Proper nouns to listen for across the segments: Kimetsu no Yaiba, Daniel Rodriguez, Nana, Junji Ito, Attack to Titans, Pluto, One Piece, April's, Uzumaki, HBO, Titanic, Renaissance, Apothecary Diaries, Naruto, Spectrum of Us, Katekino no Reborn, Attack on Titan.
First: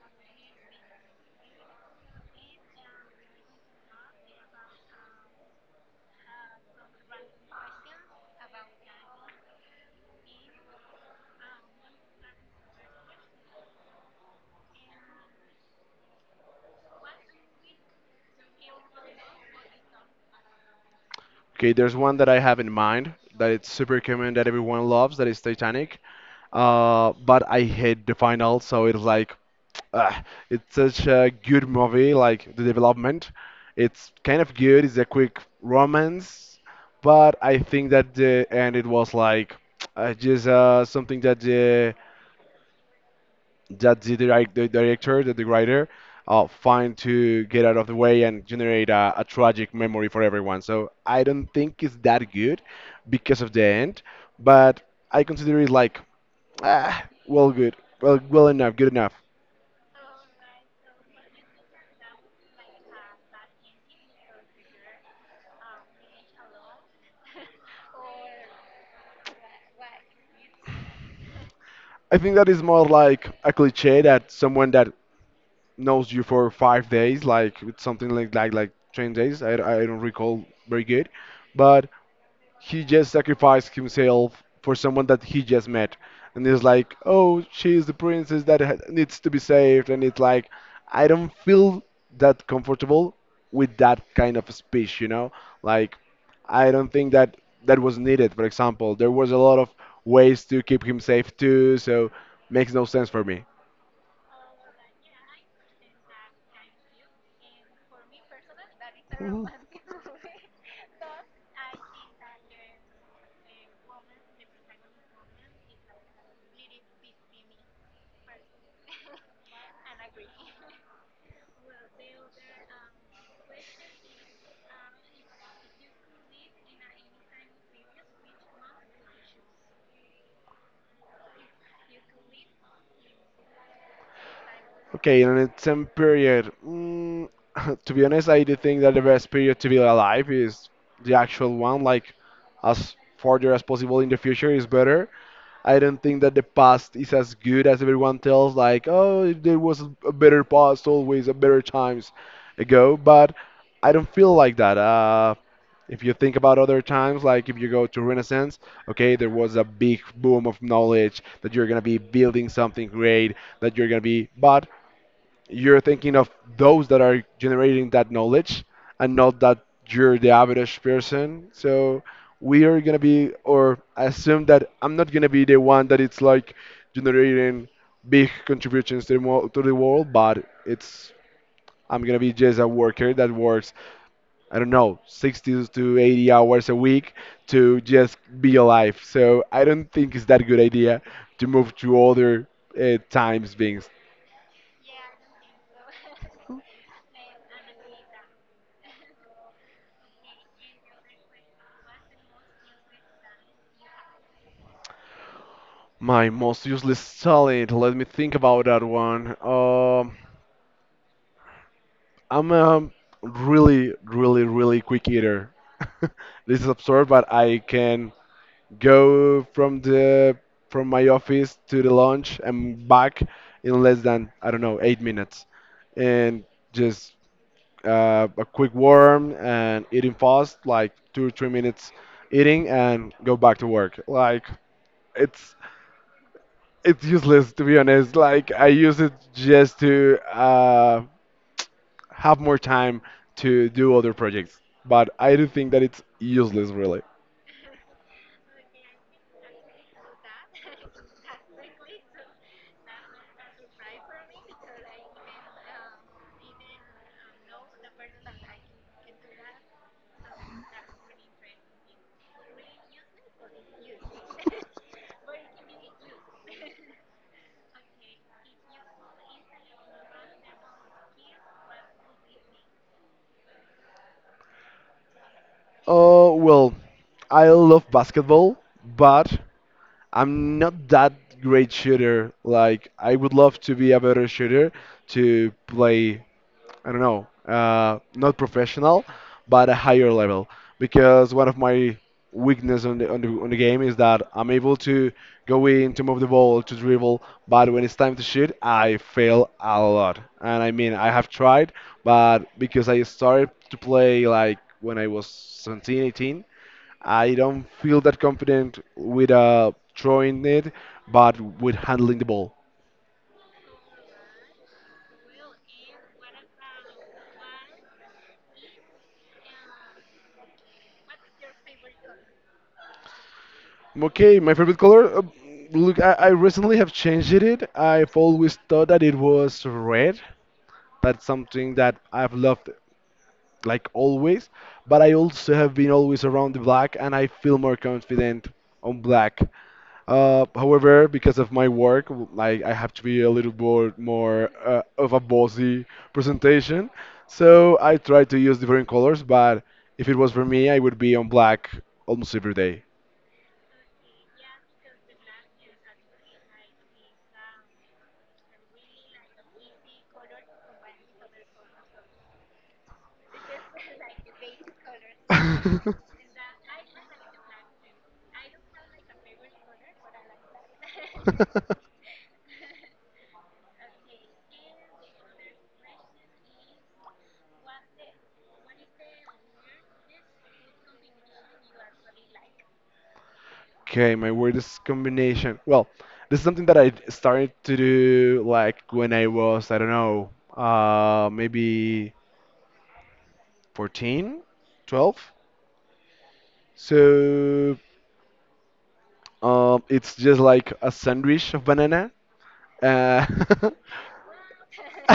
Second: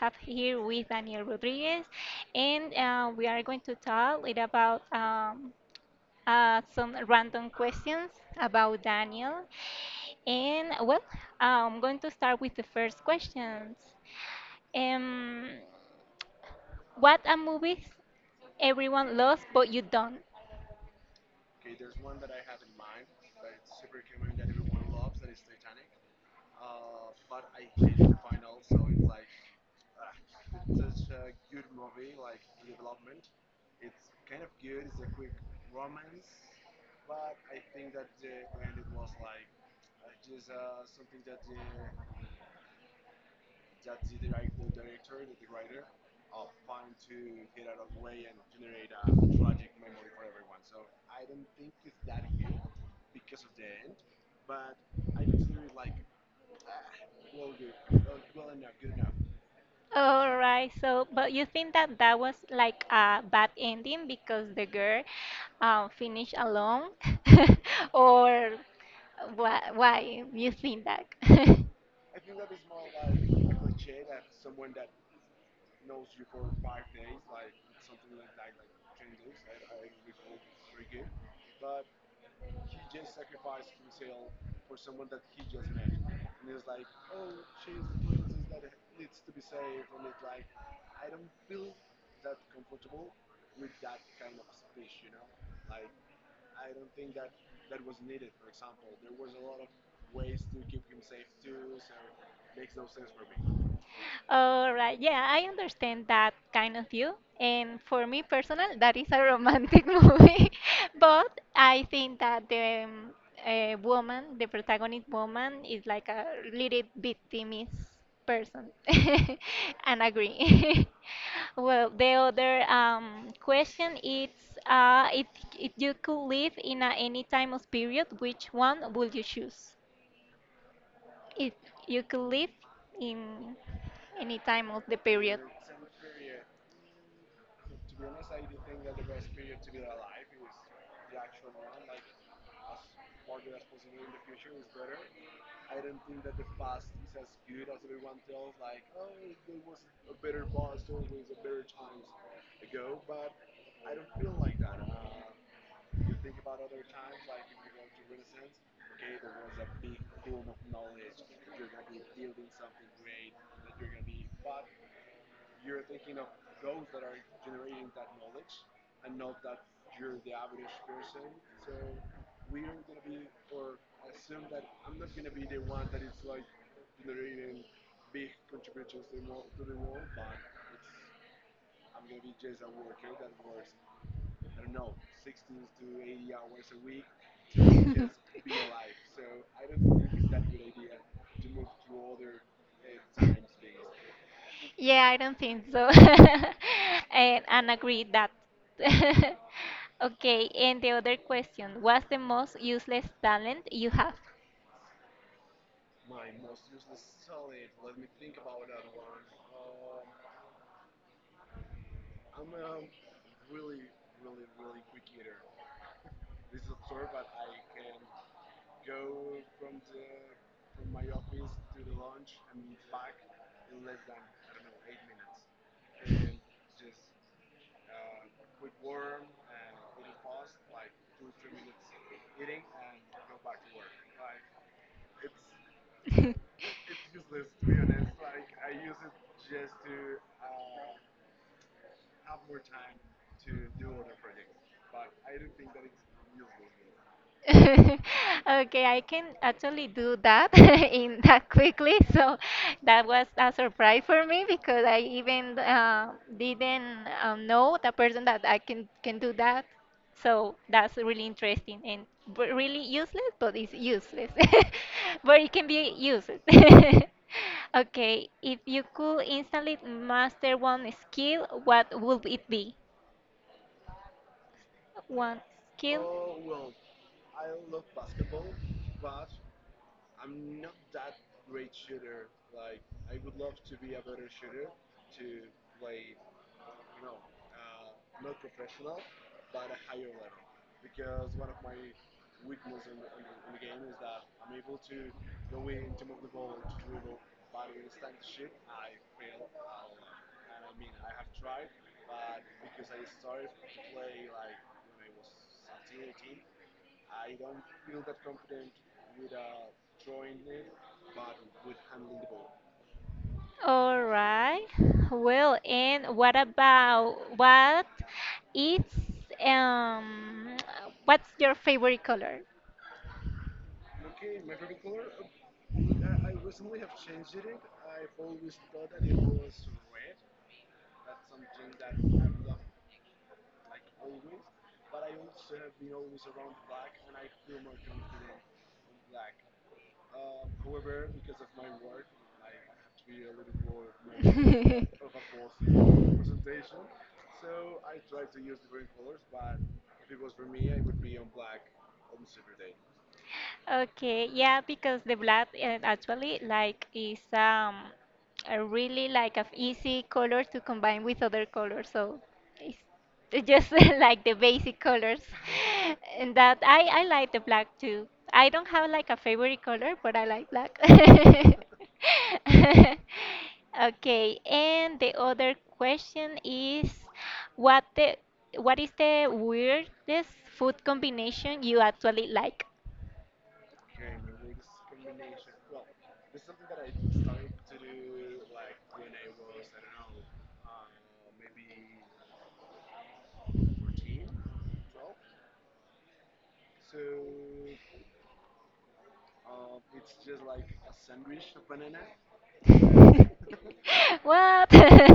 have here with Daniel Rodriguez, and we are going to talk little about some random questions about Daniel. And well, I'm going to start with the first questions. Um, what are movies everyone loves but you don't? Okay, there's one that I have in mind that it's super common that everyone loves that is Titanic. But I hate the final, so it's like ah, it's such a good movie, like the development. It's kind of good, it's a quick romance, but I think that the end it was like just something that the the director, that the writer, find to get out of the way and generate a tragic memory for everyone. So I don't think it's that good because of the end, but I consider it like, well, good, well, well enough, good enough. All right, so but you think that that was like a bad ending because the girl finished alone, or? Why you think that? I think that is more like a cliche that someone that knows you for 5 days, like with something like 10 days. I don't recall very good, but he just sacrificed himself for someone that he just met, and it's like, oh, she's the princess that needs to be saved, and it's like I don't feel that comfortable with that kind of speech. Like, I don't think that that was needed. For example, there was a lot of ways to keep him safe too, so makes no sense for me. All right, yeah, I understand that kind of view. And for me personal, that is a romantic movie. But I think that the woman, the protagonist woman, is like a little victimist person. And agree. Well, the other question is, uh, if, if you could live in a, any time of period, which one would you choose? If you could live Oh. in any time of the Okay, in period. it's some period. To be honest, I do think that the best period to be alive is the actual one. Like, as farther as possible in the future is better. I don't think that the past is as good as everyone tells. Like, oh, there was a better past, always a better times ago. But I don't feel like that. If you think about other times, like if you go to Renaissance, okay, there was a big boom of knowledge that you're gonna be building something great, that you're gonna be, but you're thinking of those that are generating that knowledge and not that you're the average person. So we are gonna be, or I assume that I'm not gonna be the one that it's like generating big contributions to to the world, but it's I'm gonna be just a worker that works, I don't know, 60 to 80 hours a week to just be alive. So I don't think it's that good idea to move to other times beings. Yeah, I don't think so. And agree that. Okay, and the other question, what's the most useless talent you have? My most useless talent. Let me think about that one. I'm a really, really, really quick eater. This is absurd, but I can go from the from my office to the lunch and back in less than, I don't know, 8 minutes. And just a quick warm and eating fast, like 2 or 3 minutes eating and go back to work. Like it's it's useless to be honest. Like I use it just to have more time to do other projects, but I do think that it's useless really. Okay, I can actually do that in that quickly. So that was a surprise for me because I even didn't know the person that I can do that. So that's really interesting and b- really useless, but it's useless. But it can be used. Okay, if you could instantly master one skill, what would it be? One Oh skill? well, I love basketball, but I'm not that great shooter. Like I would love to be a better shooter to play I don't know, not professional, but a higher level. Because one of my weakness on on the game is that I'm able to go in to move the ball to dribble, but when it's time to shoot, I fail a lot. And I mean, I have tried, but because I started to play like when I was 17, 18, I don't feel that confident with throwing it, but with handling the ball. All right. Well, and what about what is um what's your favorite color? Okay, my favorite color. Look, I recently have changed it. I've always thought that it was red. That's something that I've loved, like always. But I also have been always around the black, and I feel more confident on black. However, because of my work, like I have to be a little more of a bossy presentation, so I try to use different colors. But if it was for me, I would be on black almost every day. Okay, yeah, because the black actually like is a really like a easy color to combine with other colors, so it's it's just like the basic colors, and that I like the black too. I don't have like a favorite color, but I like black. Okay, and the other question is what the what is the weirdest food combination you actually like? Okay, my weirdest combination. Well, this is something that I started to do like when I was, I don't know, maybe 14, 12. So, it's just like a sandwich of banana. Uh, What?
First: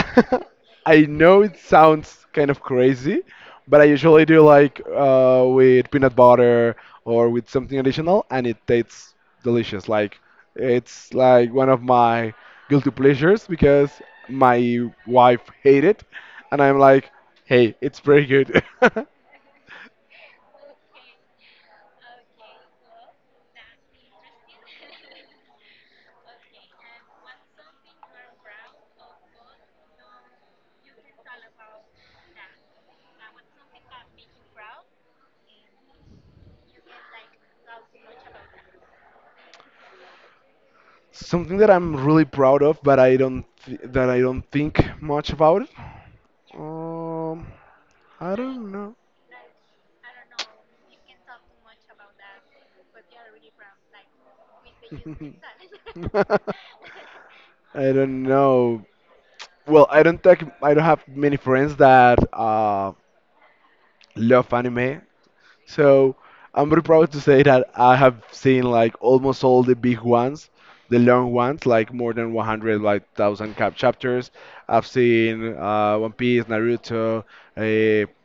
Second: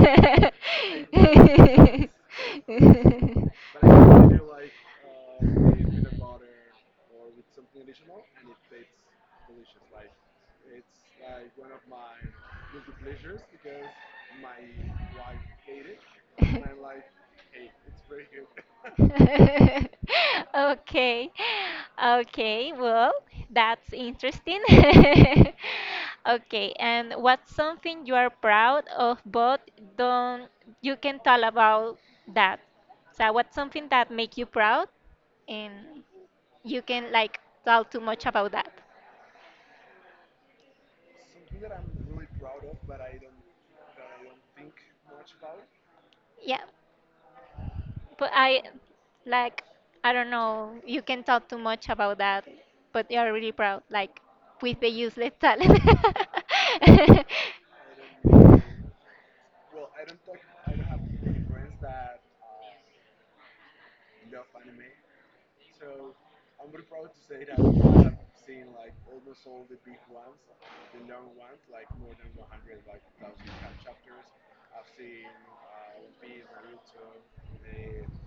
I know it sounds kind of crazy, but I usually do like with peanut butter or with something additional, and it tastes delicious. Like it's like one of my guilty pleasures because my wife hate it, and I'm like, hey, it's pretty good. Okay, okay, well, that's interesting. Okay, and what's something you are proud of, but don't you can tell about that? So, what's something that make you proud, and you can like tell too much about that? Something that I'm really proud of, but I don't th that I don't think much about it. Yeah. Um, But I I don't know. like I don't know, you can talk too much about that, but you are really proud, like with the useless talent. I don't know. Well, I don't have many friends that love anime, so I'm very proud to say that I have seen like almost all the big ones, the long ones, like more than 100, like thousand cap chapters. I've seen One Piece, Naruto,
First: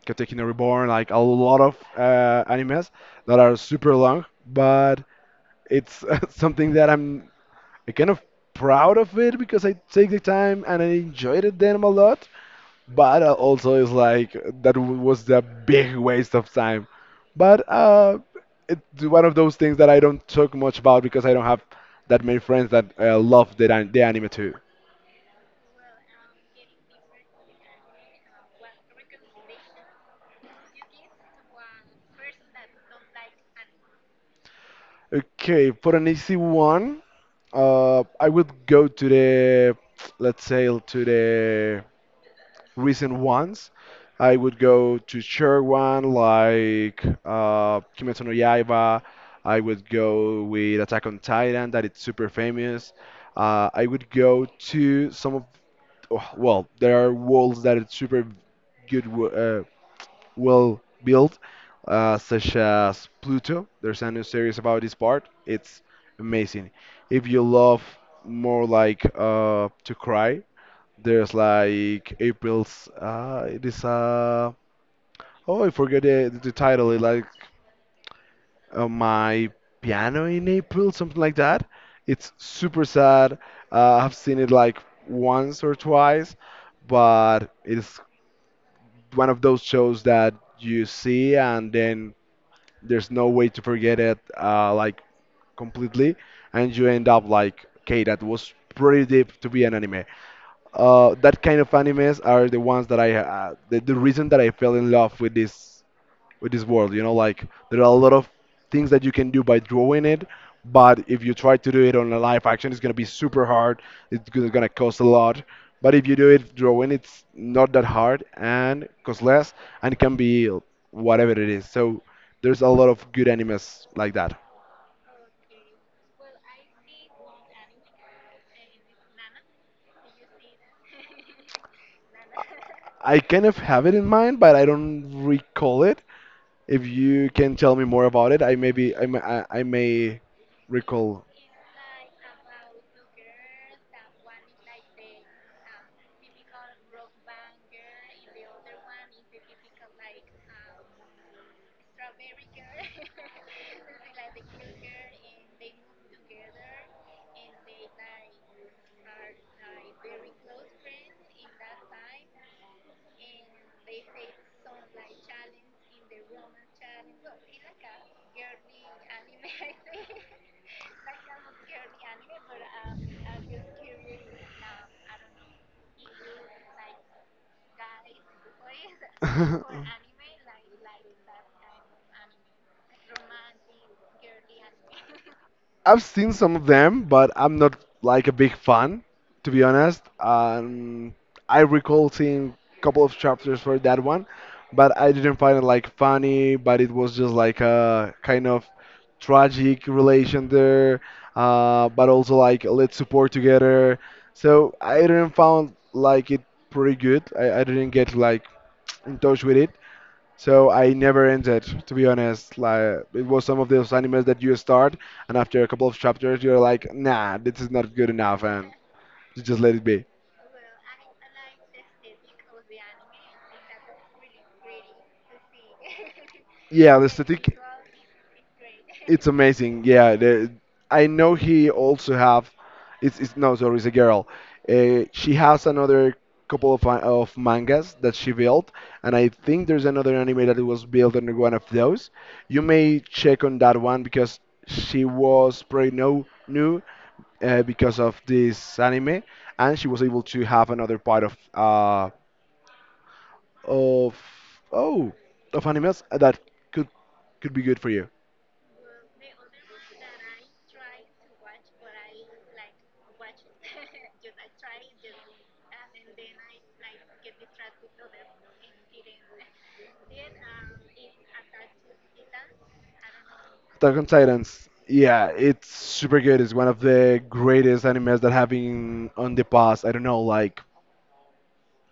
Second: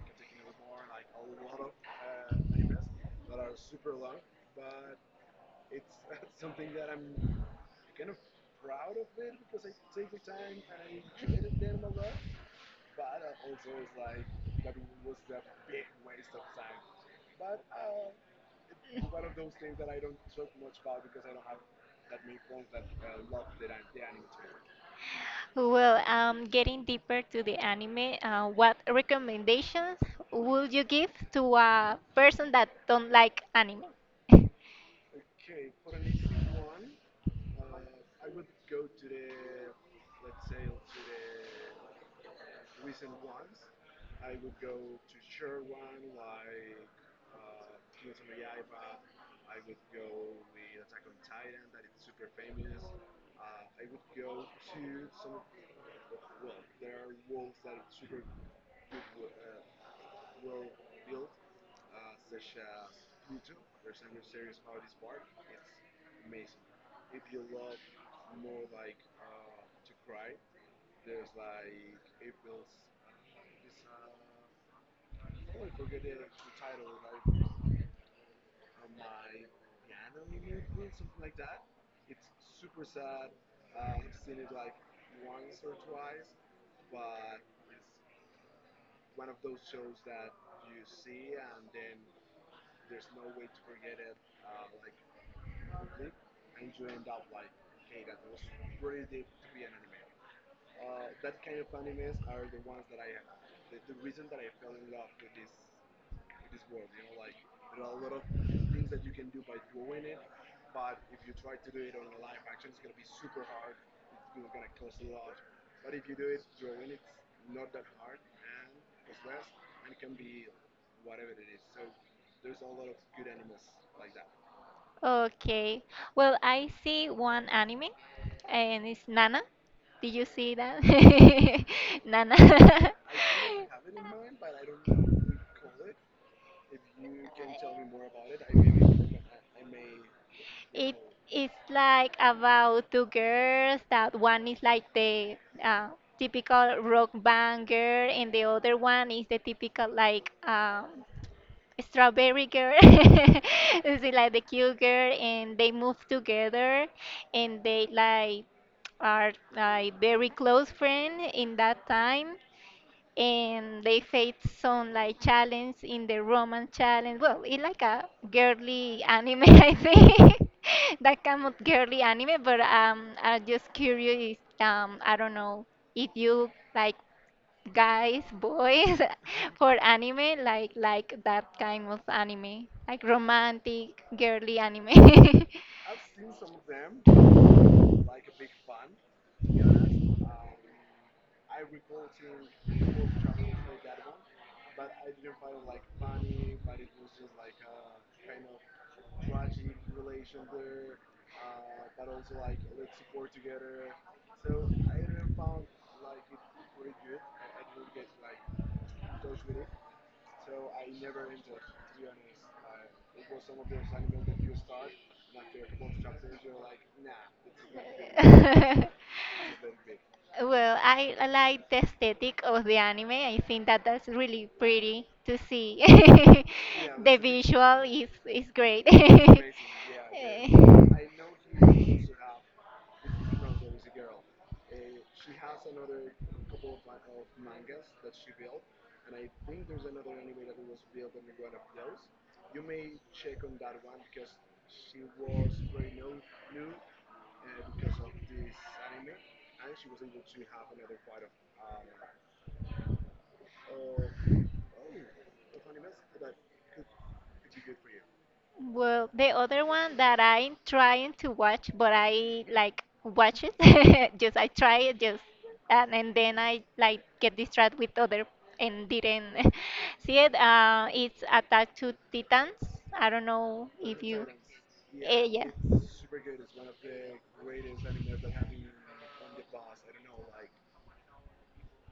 Katekino no Reborn, like a lot of animes that are super long, but it's something that I kind of proud of it because I take the time and I enjoyed it them a lot. But also it's like that was the big waste of time. But it's one of those things that I don't talk much about because I don't have that many friends that love the anime too. Well, getting deeper to the anime, what recommendations would you give to a person that don't like anime? Okay, for an easy one, I would go to the let's say to the recent ones, I would go to share one like Kimetsu no Yaiba. I would go with Attack on Titan, that it's super famous. I would go to some of, oh, well, there are worlds that it's super good, well built, such as Pluto. There's a new series about this part. It's amazing. If you love more like to cry, there's like April's. It is oh I forget the title. It like my piano in April, something like that. It's super sad. I've seen it like once or twice, but it's one of those shows that you see and then there's no way to forget it like completely, and you end up like, okay, that was pretty deep to be an anime. That kind of animes are the ones that the reason that I fell in love with this world. You know, like there are a lot of things that you can do by drawing it, but if you try to do it on a live action, it's gonna be super hard. Gonna cost a lot. But if you do it drawing, it's not that hard and costs less and can be whatever it is. So there's a lot of good animes like that. Okay. Well, I see one anime, and it's Nana. Did you see that? Nana. I kind of have it in mind, but I don't recall it. If you can tell me more about it, I maybe I may It recall. is like about two girls that one is like the uh, typical rock band girl and the other one is the typical like strawberry girl. Is it like the cute girl and they move together and they like are like very close friend in that time and they faced some like challenge in the Roman challenge. Well, it's like a girly anime, I think, that kind of girly anime. But I'm just curious. I don't know if you like guys, boys for anime, like that kind of anime, like romantic girly anime. I've seen some of them, but I'm not like a big fan, to be honest. I recall seeing a couple of chapters for that one, but I didn't find it like funny, but it was just like a kind of tragic relation there, but also like let's support together. So I didn't found like it pretty good. I didn't get like in touch with it. So I never ended, to be honest. Like it was some of those animes that you start, and after a couple of chapters, you're like, nah, this is not good enough, and you just let it be. Well, I like the aesthetic of the anime. I think that that's really pretty to see. Yeah, the The aesthetic. visual is great. It's amazing. Eh. I know he also have. It's no, sorry, it's a girl. She has another couple of mangas that she built, and I think there's another anime that was built on one of those. You may check on that one because she was pretty no new because of this anime, and she was able to have another part of of oh of animals that could could be good for you. Well, the other one that I'm trying to watch, but I like watch it, just I try it just and then I like get distracted with other and didn't see it. It's Attack to Titans. I don't know Attack if on you, Titans. Yeah, eh, yeah. it's super good. It's one of the greatest animes that have been on the past. I don't know, like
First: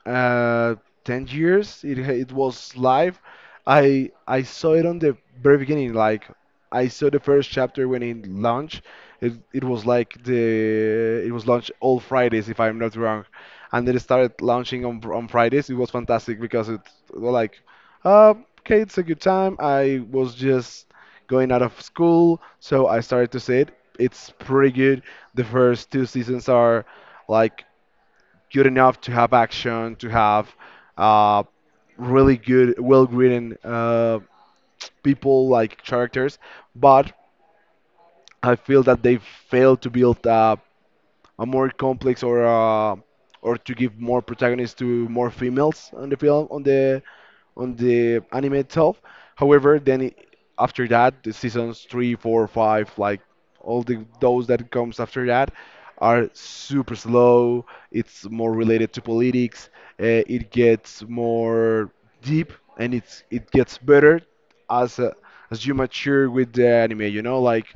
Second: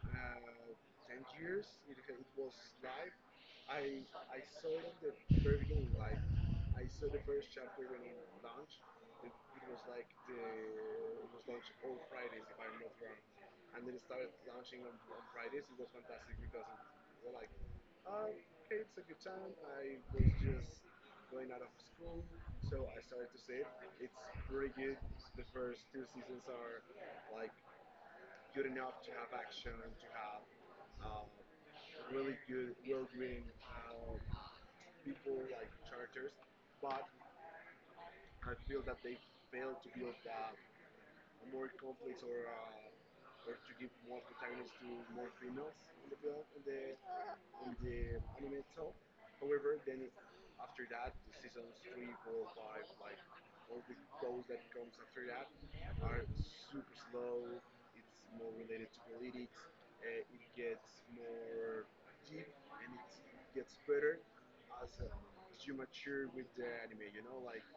uh, 10 years it was live. I saw it on the very beginning. Like, I saw the first chapter when it launched. It was like the it was launched all fridays if I'm not wrong, and then it started launching on fridays. It was fantastic because it was like uh, okay, it's a good time. I was just going out of school, so I started to see it. It's pretty good. The first two seasons are like good enough to have action, to have uh, really good, well-written people like characters, but I feel that they failed to build a more complex or to give more protagonists to more females on the film on the anime itself. However, after that, the seasons three, four, five, like all the those that comes after that, are super slow. It's more related to politics. It gets more deep, and it gets better as uh, as you mature with the anime. Like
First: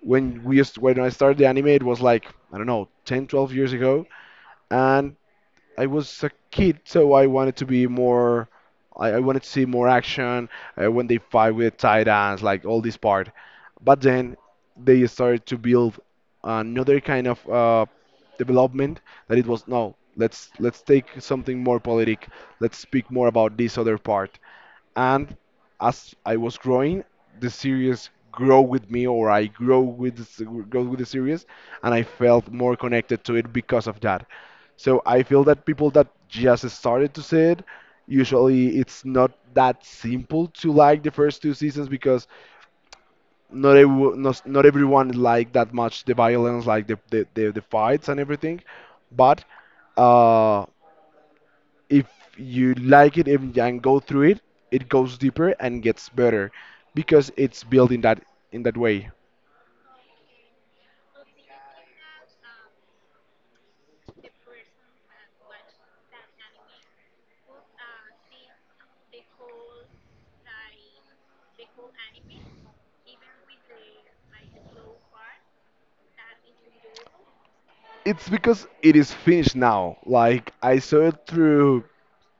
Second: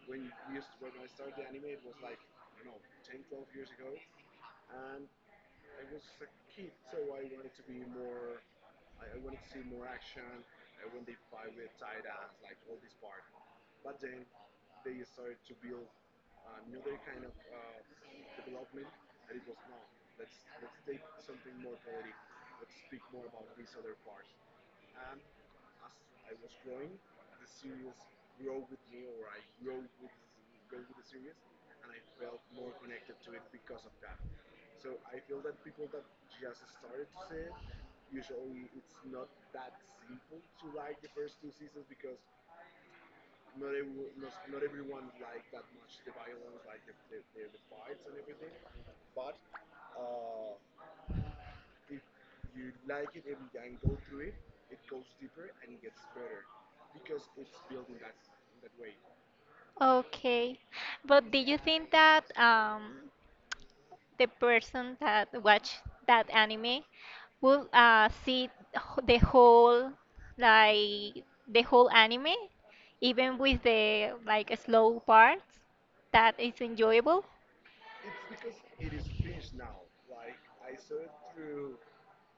when I started the anime, it was like I don't know, 10, 12 years ago, and I was a kid, so I wanted to be more. I wanted to see more action when they fight with titans, like all this part. But then they started to build another kind of development that it was no. Let's take something more politic. Let's speak more about this other part, and as I was growing, the series grow with me, or I grow with the series, and I felt more connected to it because of that. So I feel that people that just started to see it, usually it's not that simple to like the first two seasons because not everyone like that much the violence, like the fights and everything. But. Uh, if you like it and go through it, it goes deeper and gets better because it's built in that way. Okay, but do you think that the person that watch that anime will see wh- the whole like the whole anime even with the like slow parts that is enjoyable It's because it is finished now. Like I saw it through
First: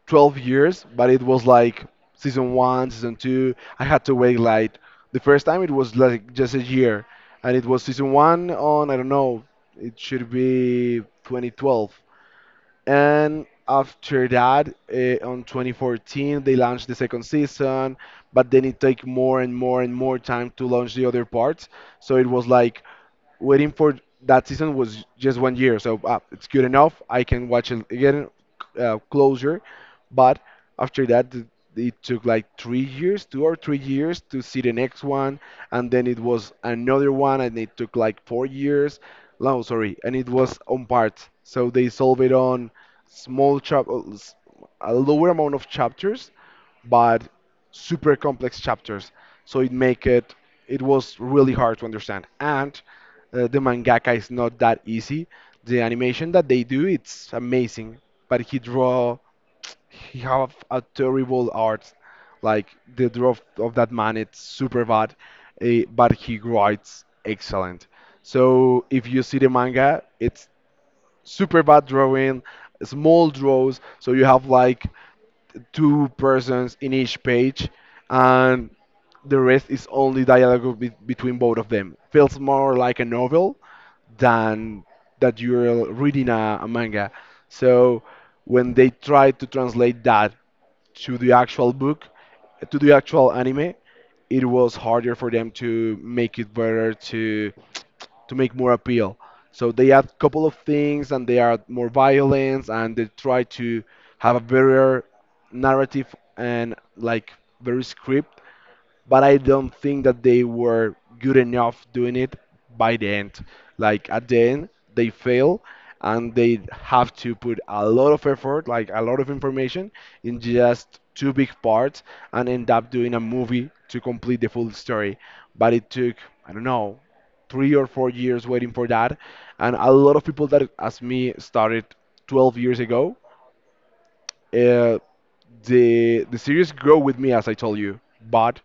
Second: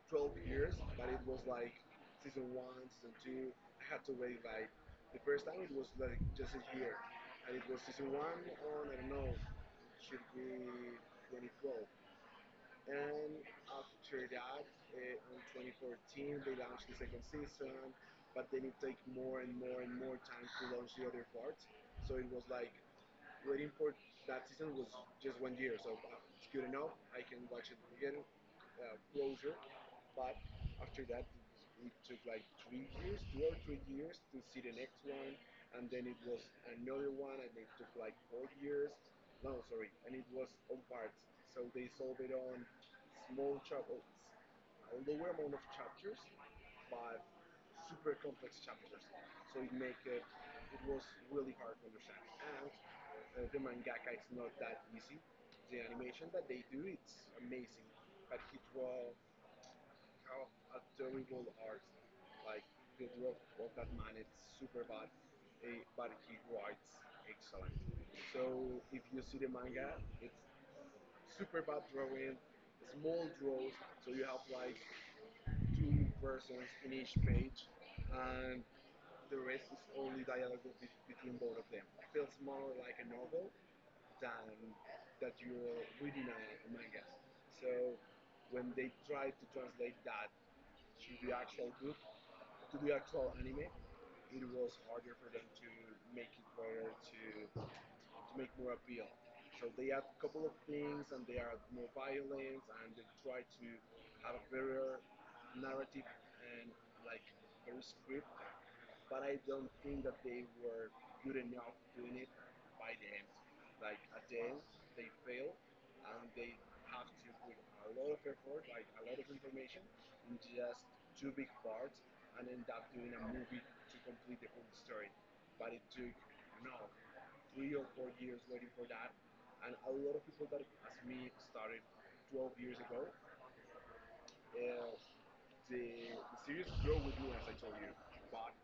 12 years, but it was like season one, season two. I had to wait like the first time it was like just a year, and it was season one on I don't know. It should be 2012. And after that, on 2014, they launched the second season, but then it took more and more and more time to launch the other parts. So it was like waiting for that season was just one year, so it's good enough. I can watch it again, closure. But after that, it took like 3 years, 2 or 3 years to see the next one, and then it was another one, and it took like 4 years. No, sorry, and it was on parts. So they solve it on small chap, uh, s- a lower amount of chapters, but super complex chapters. So it make it it was really hard to understand. And the mangaka is not that easy. The animation that they do, it's amazing. But he have a terrible art. Like the draw of that man, it's super bad. But he writes excellent. So if you see the manga, it's super bad drawing, small draws. So you have like two persons in each page, and the rest is only dialogue between both of them. Feels more like a novel than that you're reading a manga. So when they tried to translate that to the actual book, to the actual anime, it was harder for them to make it better to make more appeal. So they add a couple of things, and they add more violence, and they try to have a better narrative and like very script, but I don't think that they were good enough doing it by the end. Like at the end, they fail and they have to put a lot of effort, like a lot of information, in just two big parts, and end up doing a movie to complete the full story. But it took, I don't know, 3 or 4 years waiting for that. And a lot of people that, as me, started 12 years ago. Uh, the series grow with me, as I told you, but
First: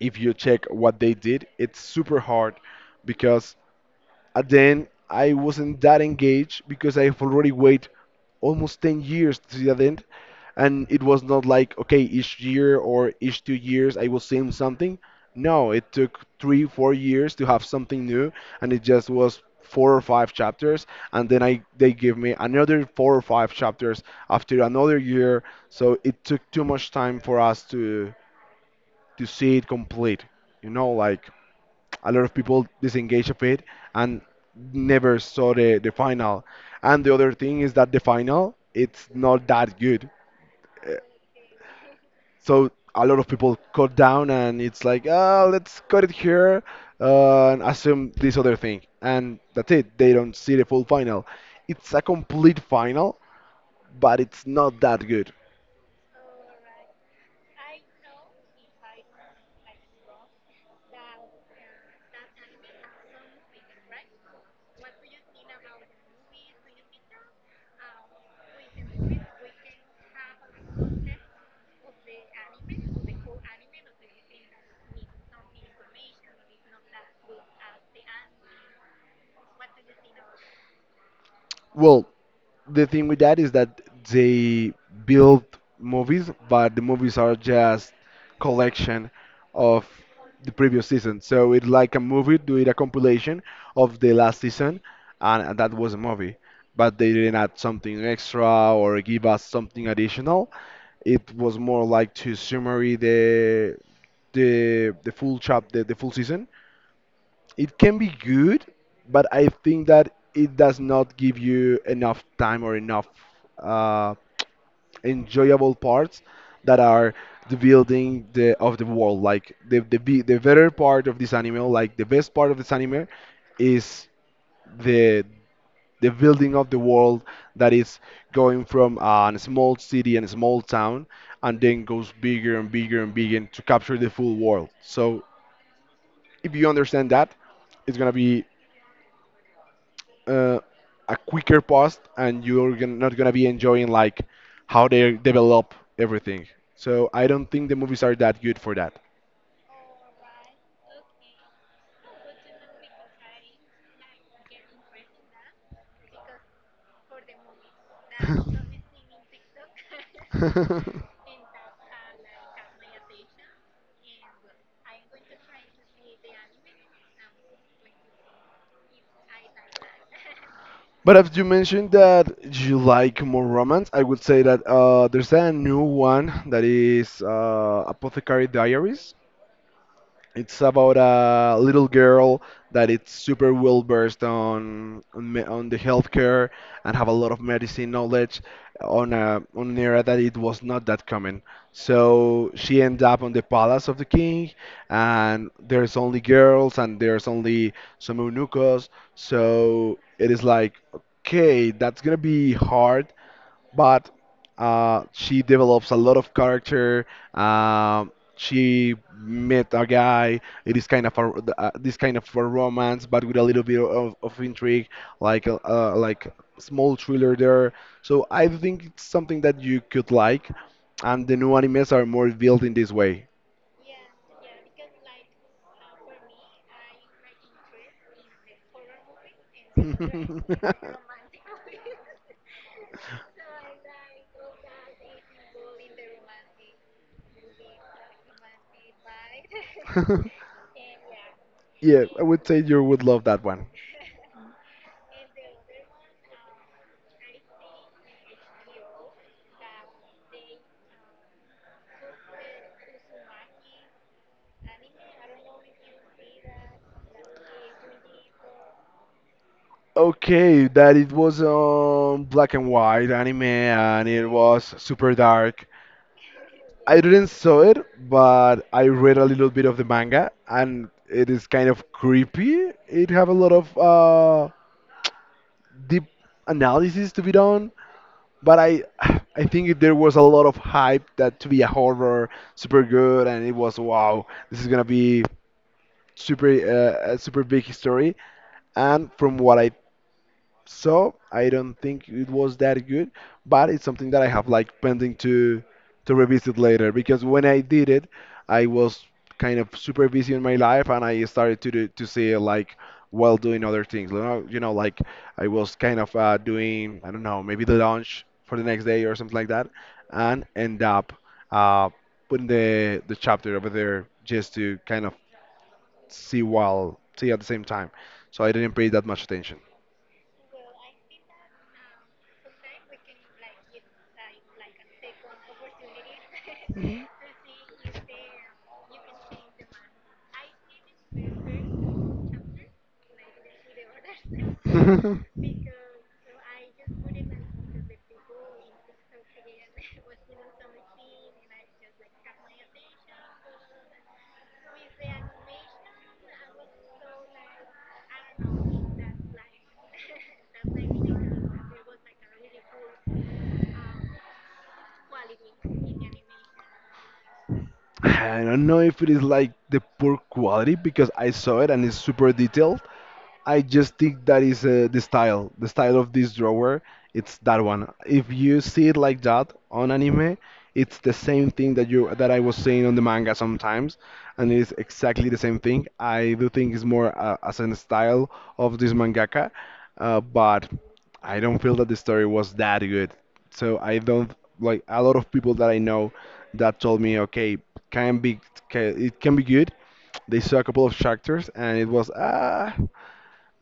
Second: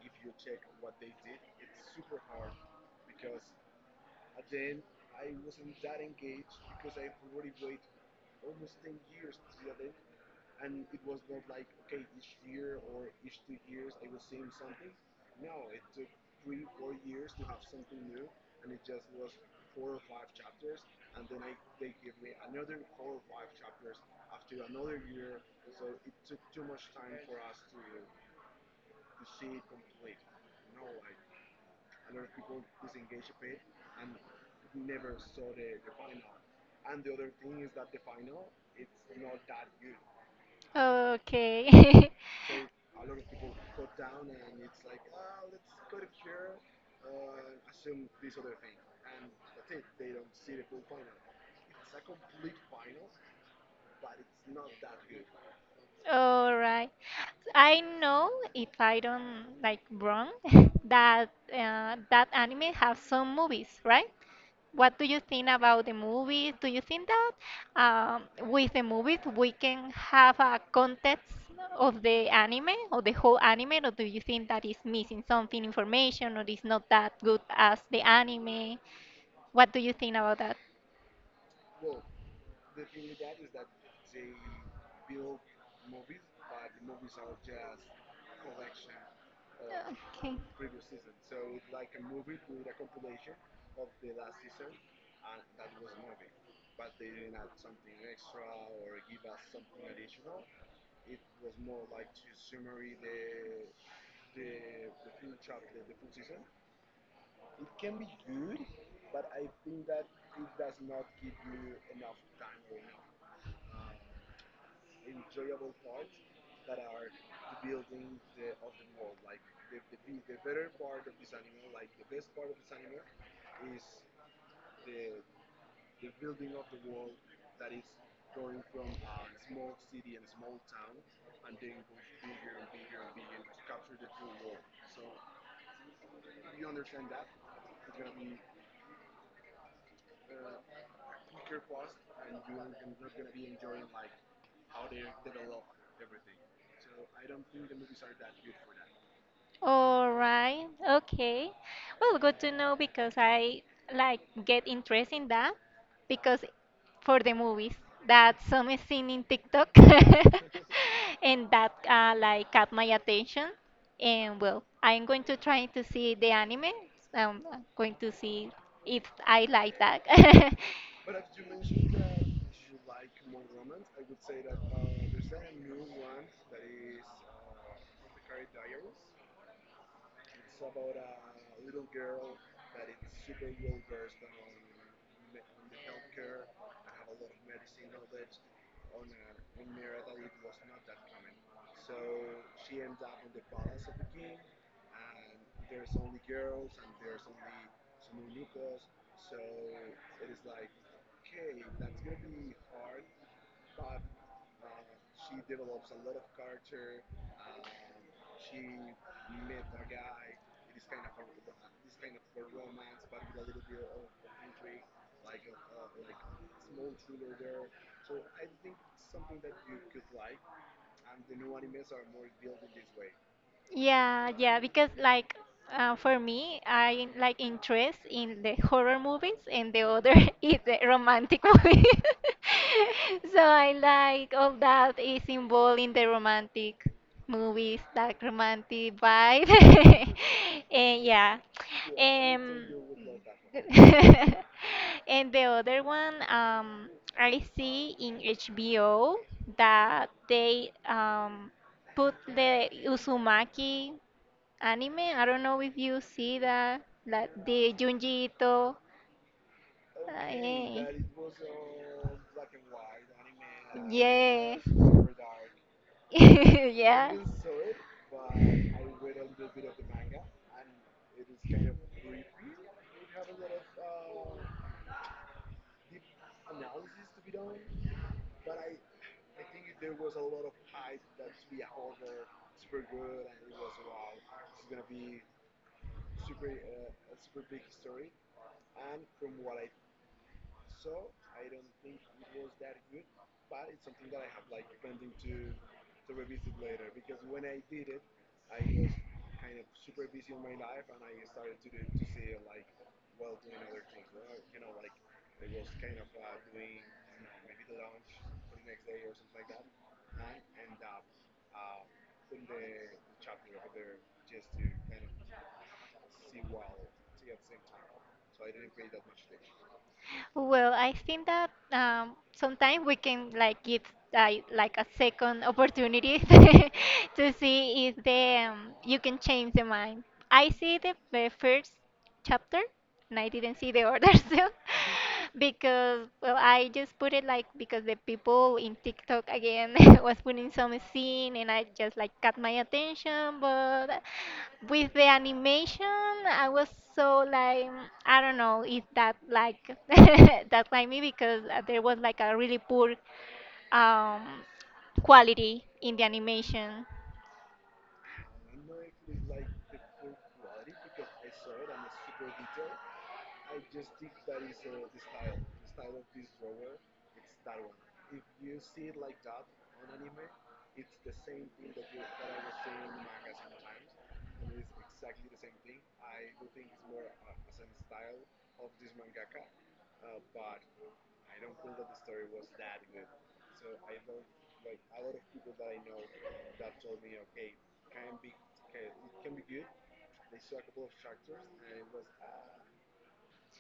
if you check what they did, it's super hard because at the end I wasn't that engaged because I've already waited almost 10 years to the end. And it was not like, okay, each year or each 2 years I was seeing something. No, it took 3, 4 years to have something new, and it just was four or five chapters. And then I they give me another four or five chapters after another year. So it took too much time for us to see it complete. Like a lot of people disengage of it and never saw the final. And the other thing is that the final, it's not that good. Uh, okay So a lot of people cut down, and it's like, oh, let's cut it here, and assume this other thing. And that's it. They don't see the full final. It's a complete final, but it's not that good. all right I know if I don't like wrong that that anime has some movies right? What do you think about the movies? Do you think that um, with the movies we can have a context of the anime or the whole anime, or do you think that is missing something information or is not that good as the anime? What do you think about that? Well, the thing with that is that they build movies, but the movies are just collection of Okay. the previous season. So it's like a movie doing a compilation of the last season, and that was a movie. But they didn't add something extra or give us something additional. It was more like to summary the full season. It can be good, but I think that it does not give you enough time or enough uh, enjoyable parts that are the building the of the world. Like the better part of this anime, like the best part of this anime, is the the building of the world that is going from a small city and a small town, and then goes bigger and bigger and bigger to capture the full world. So if you understand that, it's gonna be uh, a quicker post, and you're not gonna be enjoying like how they develop everything. So I don't think the movies are that good for that. All right. Okay. Well, good to know because I like get interest in that because for the movies that some is seen in TikTok and that like caught my attention. And well, I'm going to try to see the anime. I'm going to see if I like that. But as you mentioned that you like more romance, I would say that there's a new one that is Apothecary Diaries. It's about a little girl that it's super well versed on the healthcare and have a lot of medicine knowledge on a on an era that it was not that common. So she ends up on the palace of the king, and there's only girls and there's only some eunuchos. So it is like, okay, that's gonna be hard, but she develops a lot of character. She met a guy. It is kind of this kind of a romance, but with a little bit of intrigue, like a small thriller there. So I think it's something that you could like, and the new animes are more built in this way. Yeah, yeah, because like for me, I like interest in the horror movies and the other is the romantic movie. So I like all that is involved in the romantic movies, like romantic vibe. And yeah. Yeah, I would say Um, you would love that one. And the other one, I see in HBO that they put the Uzumaki anime. I don't know if you see that, like the Junji Ito. Okay, that Eh, it was black and white anime, and it yeah. was super dark. I Yeah. didn't saw it, but I read a little bit of the manga, and it is kind of creepy. It have a lot of deep analysis to be done. But I think there was a lot of hype that to be a horror super good, and it was wow, this is gonna be super a super big story, and from what I so I don't think it was that good, but it's something that I have like pending to revisit later because when I did it, I was kind of super busy in my life, and I started to see it like while doing other things. Like I was kind of doing I don't know, maybe the lunch for the next day or something like that, and end up uh, putting the chapter over there just to kind of see while see at the same time. So I didn't pay that much attention. Well, I think that sometimes we can like give like a second opportunity to see if the you can change the mind. I see the first chapter and I didn't see the order still because well I just put it like because the people in TikTok again was putting some scene and I just like got my attention but with the animation I was so like mm, I don't know if that like that like me because there was like a really poor um quality in the animation. I don't know if it is like the poor quality because I saw it and it's super detailed. I just think that is the style of this drawer. It's that one. If you see it like that on anime, it's the same thing that I was saying on the manga sometimes, and it's exactly the same thing. I do think it's more as a style of this mangaka, but I don't feel that the story was that good. So I don't. Like, a lot of people that I know that told me, okay, can be it can be good. They saw a couple of chapters and it was ah.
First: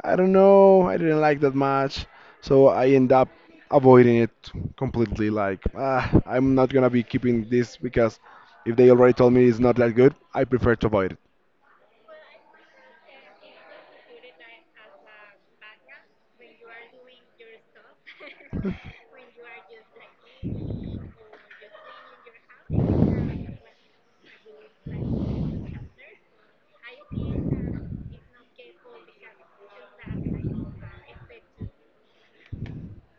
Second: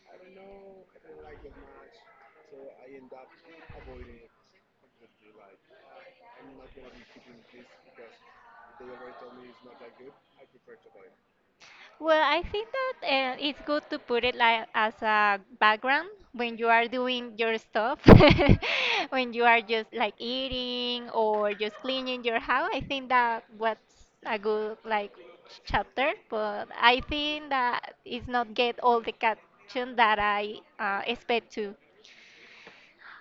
I don't know. I didn't like that much, so I end up avoiding it completely. Like, ah, I'm not gonna be keeping this because if they already told me it's not that good, I prefer to avoid it. Well, I think that it's good to put it like as a background when you are doing your stuff, when you are just like eating or just cleaning your house. I think that what's a good like chapter, but I think that it's not get all the caption that I expect to.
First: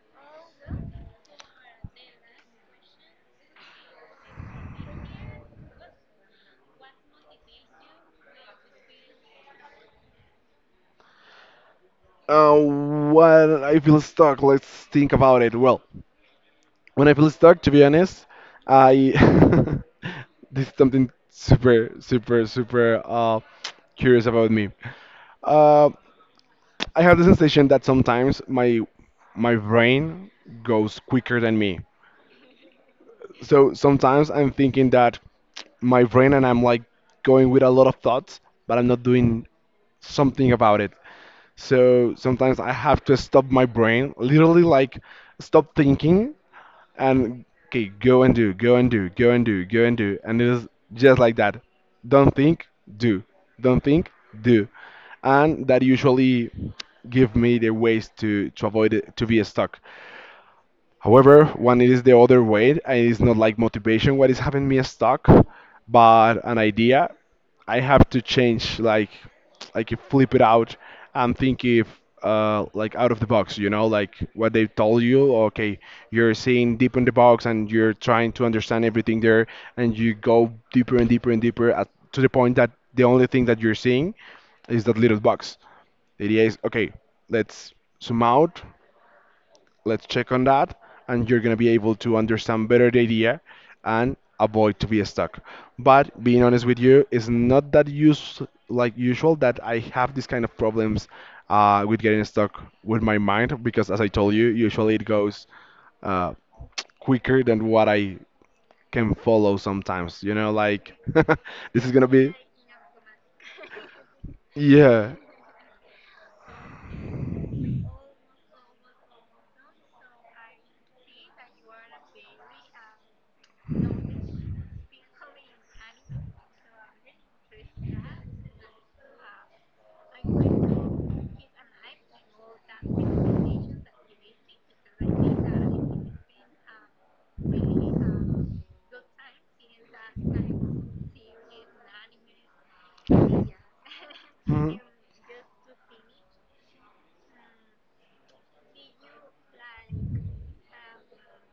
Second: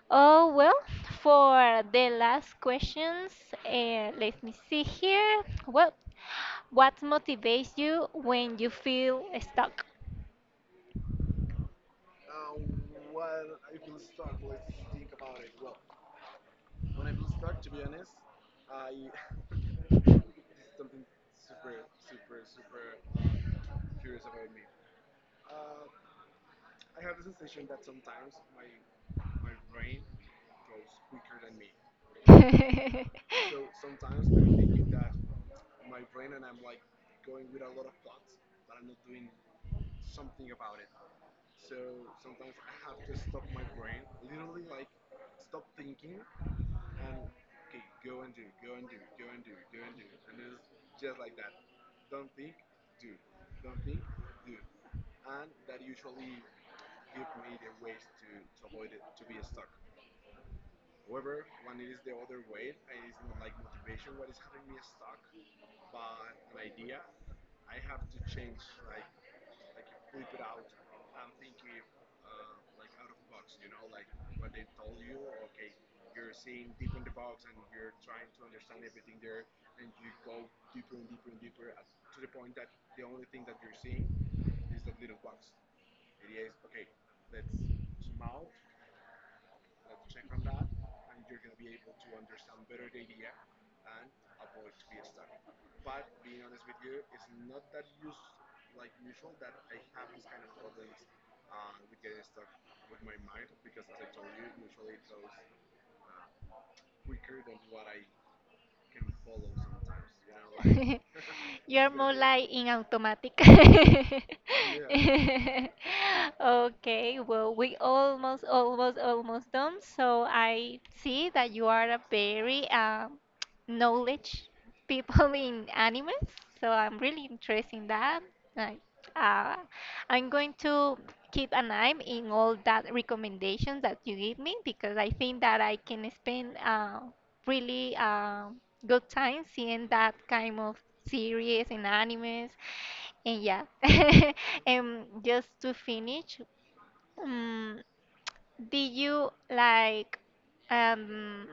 Oh well, for the last questions, let me see here. Well, what motivates you when you feel stuck? When I feel stuck, let's think about it. Well, when I feel stuck, to be honest, I this is something super, super, super curious about me. Uh, I have the sensation that sometimes my brain goes quicker than me. So So sometimes I'm thinking that my brain, and I'm like going with a lot of thoughts, but I'm not doing something about it. So sometimes I have to stop my brain, literally like stop thinking and okay, go and do, go and do, go and do, go and do. And it is just like that. Don't think, do. Don't think, do. And that usually give me the ways to avoid it, to be stuck. However, when it is the other way, and it's not like motivation, what is having me stuck, but an idea, I have to change, like you flip it out and think if, like out of the box, you know, like what they told you. Okay, you're seeing deep in the box and you're trying to understand everything there, and you go deeper and deeper and deeper at, to the point that the only thing that you're seeing is that little box. The idea is, okay, let's zoom out, let's check on that, and you're going to be able to understand better the idea and avoid to be stuck. But being honest with you, it's not that use like usual that I have this kind of problems with getting stuck with my mind because, as I told you, usually it goes uh, quicker than what I can follow sometimes. You know, like like this You're is gonna more be like in automatic. yeah. Okay, well, we almost, almost, almost done. So I see that you are a very knowledge people in animes. So I'm really interested in that. Like, uh, I'm going to keep an eye in all that recommendations that you give me because I think that I can spend really. Good time seeing that kind of series and animes. And yeah, and just to finish, um, did you like um,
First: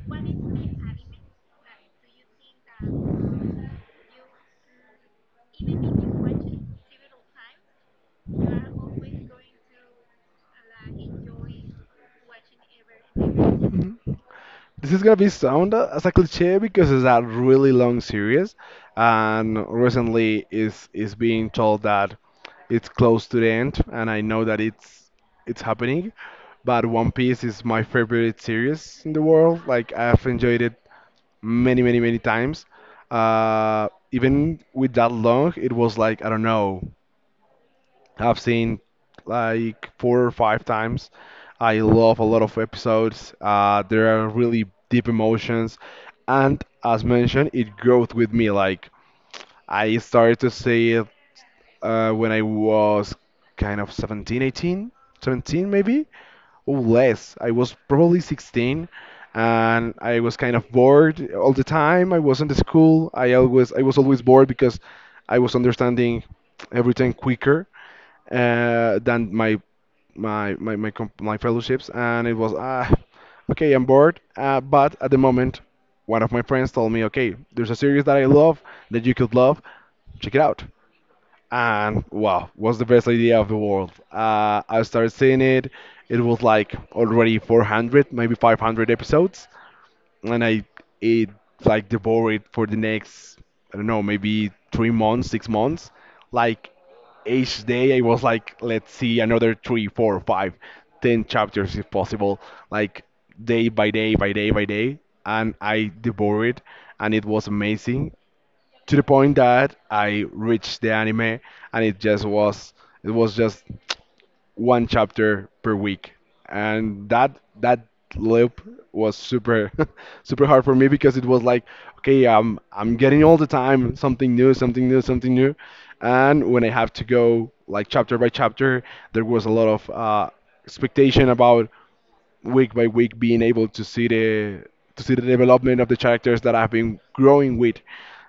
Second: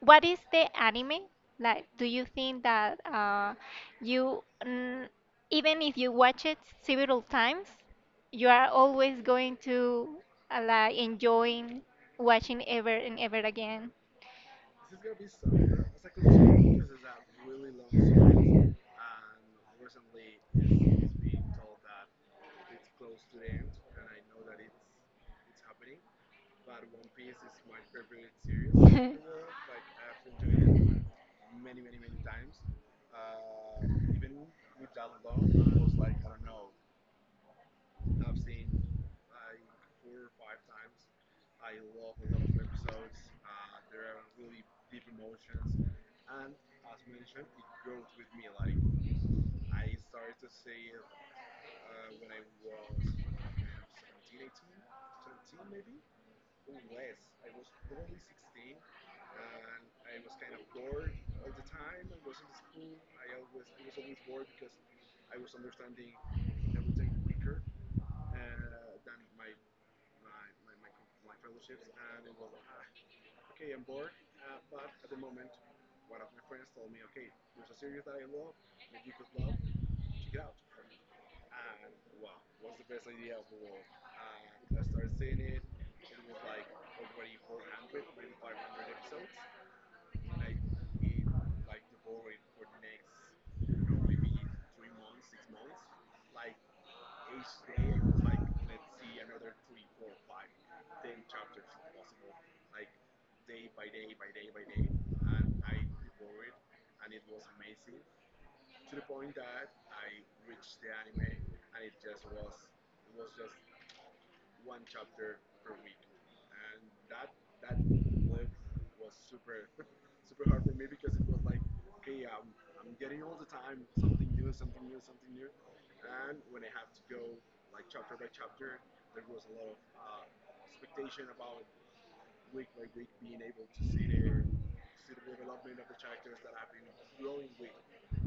what is the anime? Like, do you think that you, mm, even if you watch it several times, you are always going to like enjoying watching ever and ever again? Mhm. This is gonna be sound as a cliche because it's a really long series, and recently is being told that it's close to the end, and I know that it's happening. But One Piece is my favorite series in the world. Like I've enjoyed it many, many, many times. Even with that long, it was like I don't know. I've seen like four or five times. I love a lot of episodes. There are really deep emotions, and as mentioned, it grows with me. Like I started to see it when I was kind of 17, 18, 17 maybe, or less. I was probably 16, and I was kind of bored all the time. I was in the school. I was always bored because I was understanding everything quicker than my my my my, comp my fellowships, and it was ah, okay, I'm bored. But at the moment, one of my friends told me, okay, there's a series that I love that you could love. Check it out. And wow, was the best idea of the world. I started seeing it. It was like already 400, maybe 500 episodes, and I ate like devoured it for the next I don't know maybe 3 months 6 months, like each day I was like let's see another 3 4 5 10 chapters if possible, like day by day by day by day, and I devoured it, and it was amazing, to the point that I reached the anime and it just was, it was just one chapter per week, and that loop was super super hard for me because it was like, okay, I'm getting all the time something new, something new, something new, and when I have to go like chapter by chapter, there was a lot of expectation about week by week being able to see the development of the characters that I've been growing with.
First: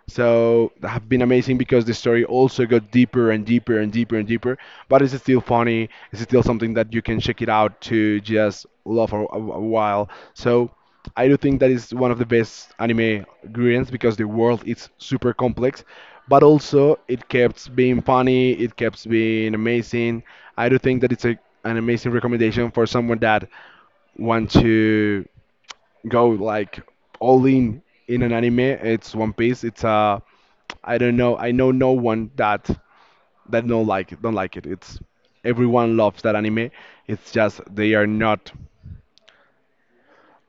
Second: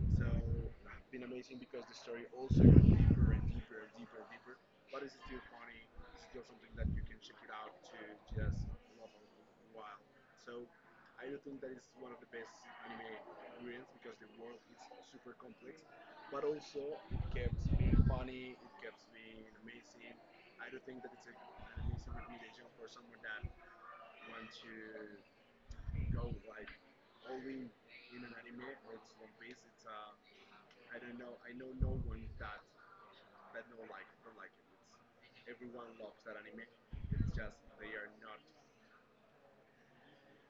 So that have been amazing because the story also got deeper and deeper and deeper and deeper. But it's still funny. It's still something that you can check it out to just love a a while. So I do think that is one of the best anime experience because the world is super complex, but also it kept being funny. It kept being amazing. I do think that it's an amazing recommendation for someone that want to go like all in an anime, it's One Piece. It's I don't know. I know no one that don't like it, don't like it. It's everyone loves that anime. It's just they are not.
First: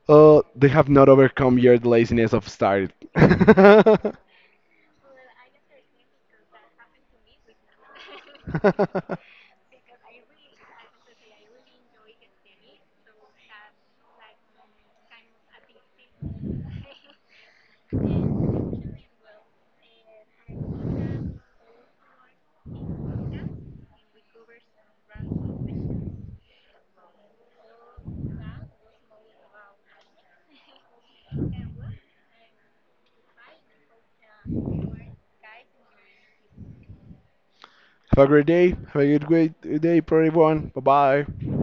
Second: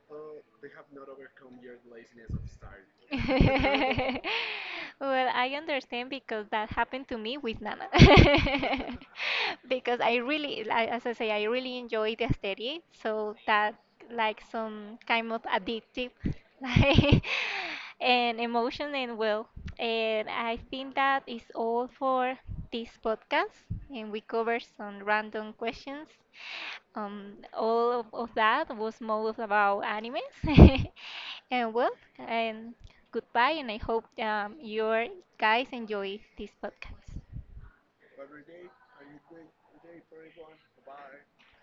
They have not overcome your laziness of start. Well, I understand because that happened to me with Nana. Because I really, I- as I say, I really enjoy the aesthetic, so that like some kind of addictive, like and emotion and well, and I think that is all for this podcast, and we cover some random questions all of that was more about animes. And well, and goodbye, and I hope you guys enjoy this podcast. Have a great day. Have a good great day for everyone. Bye bye.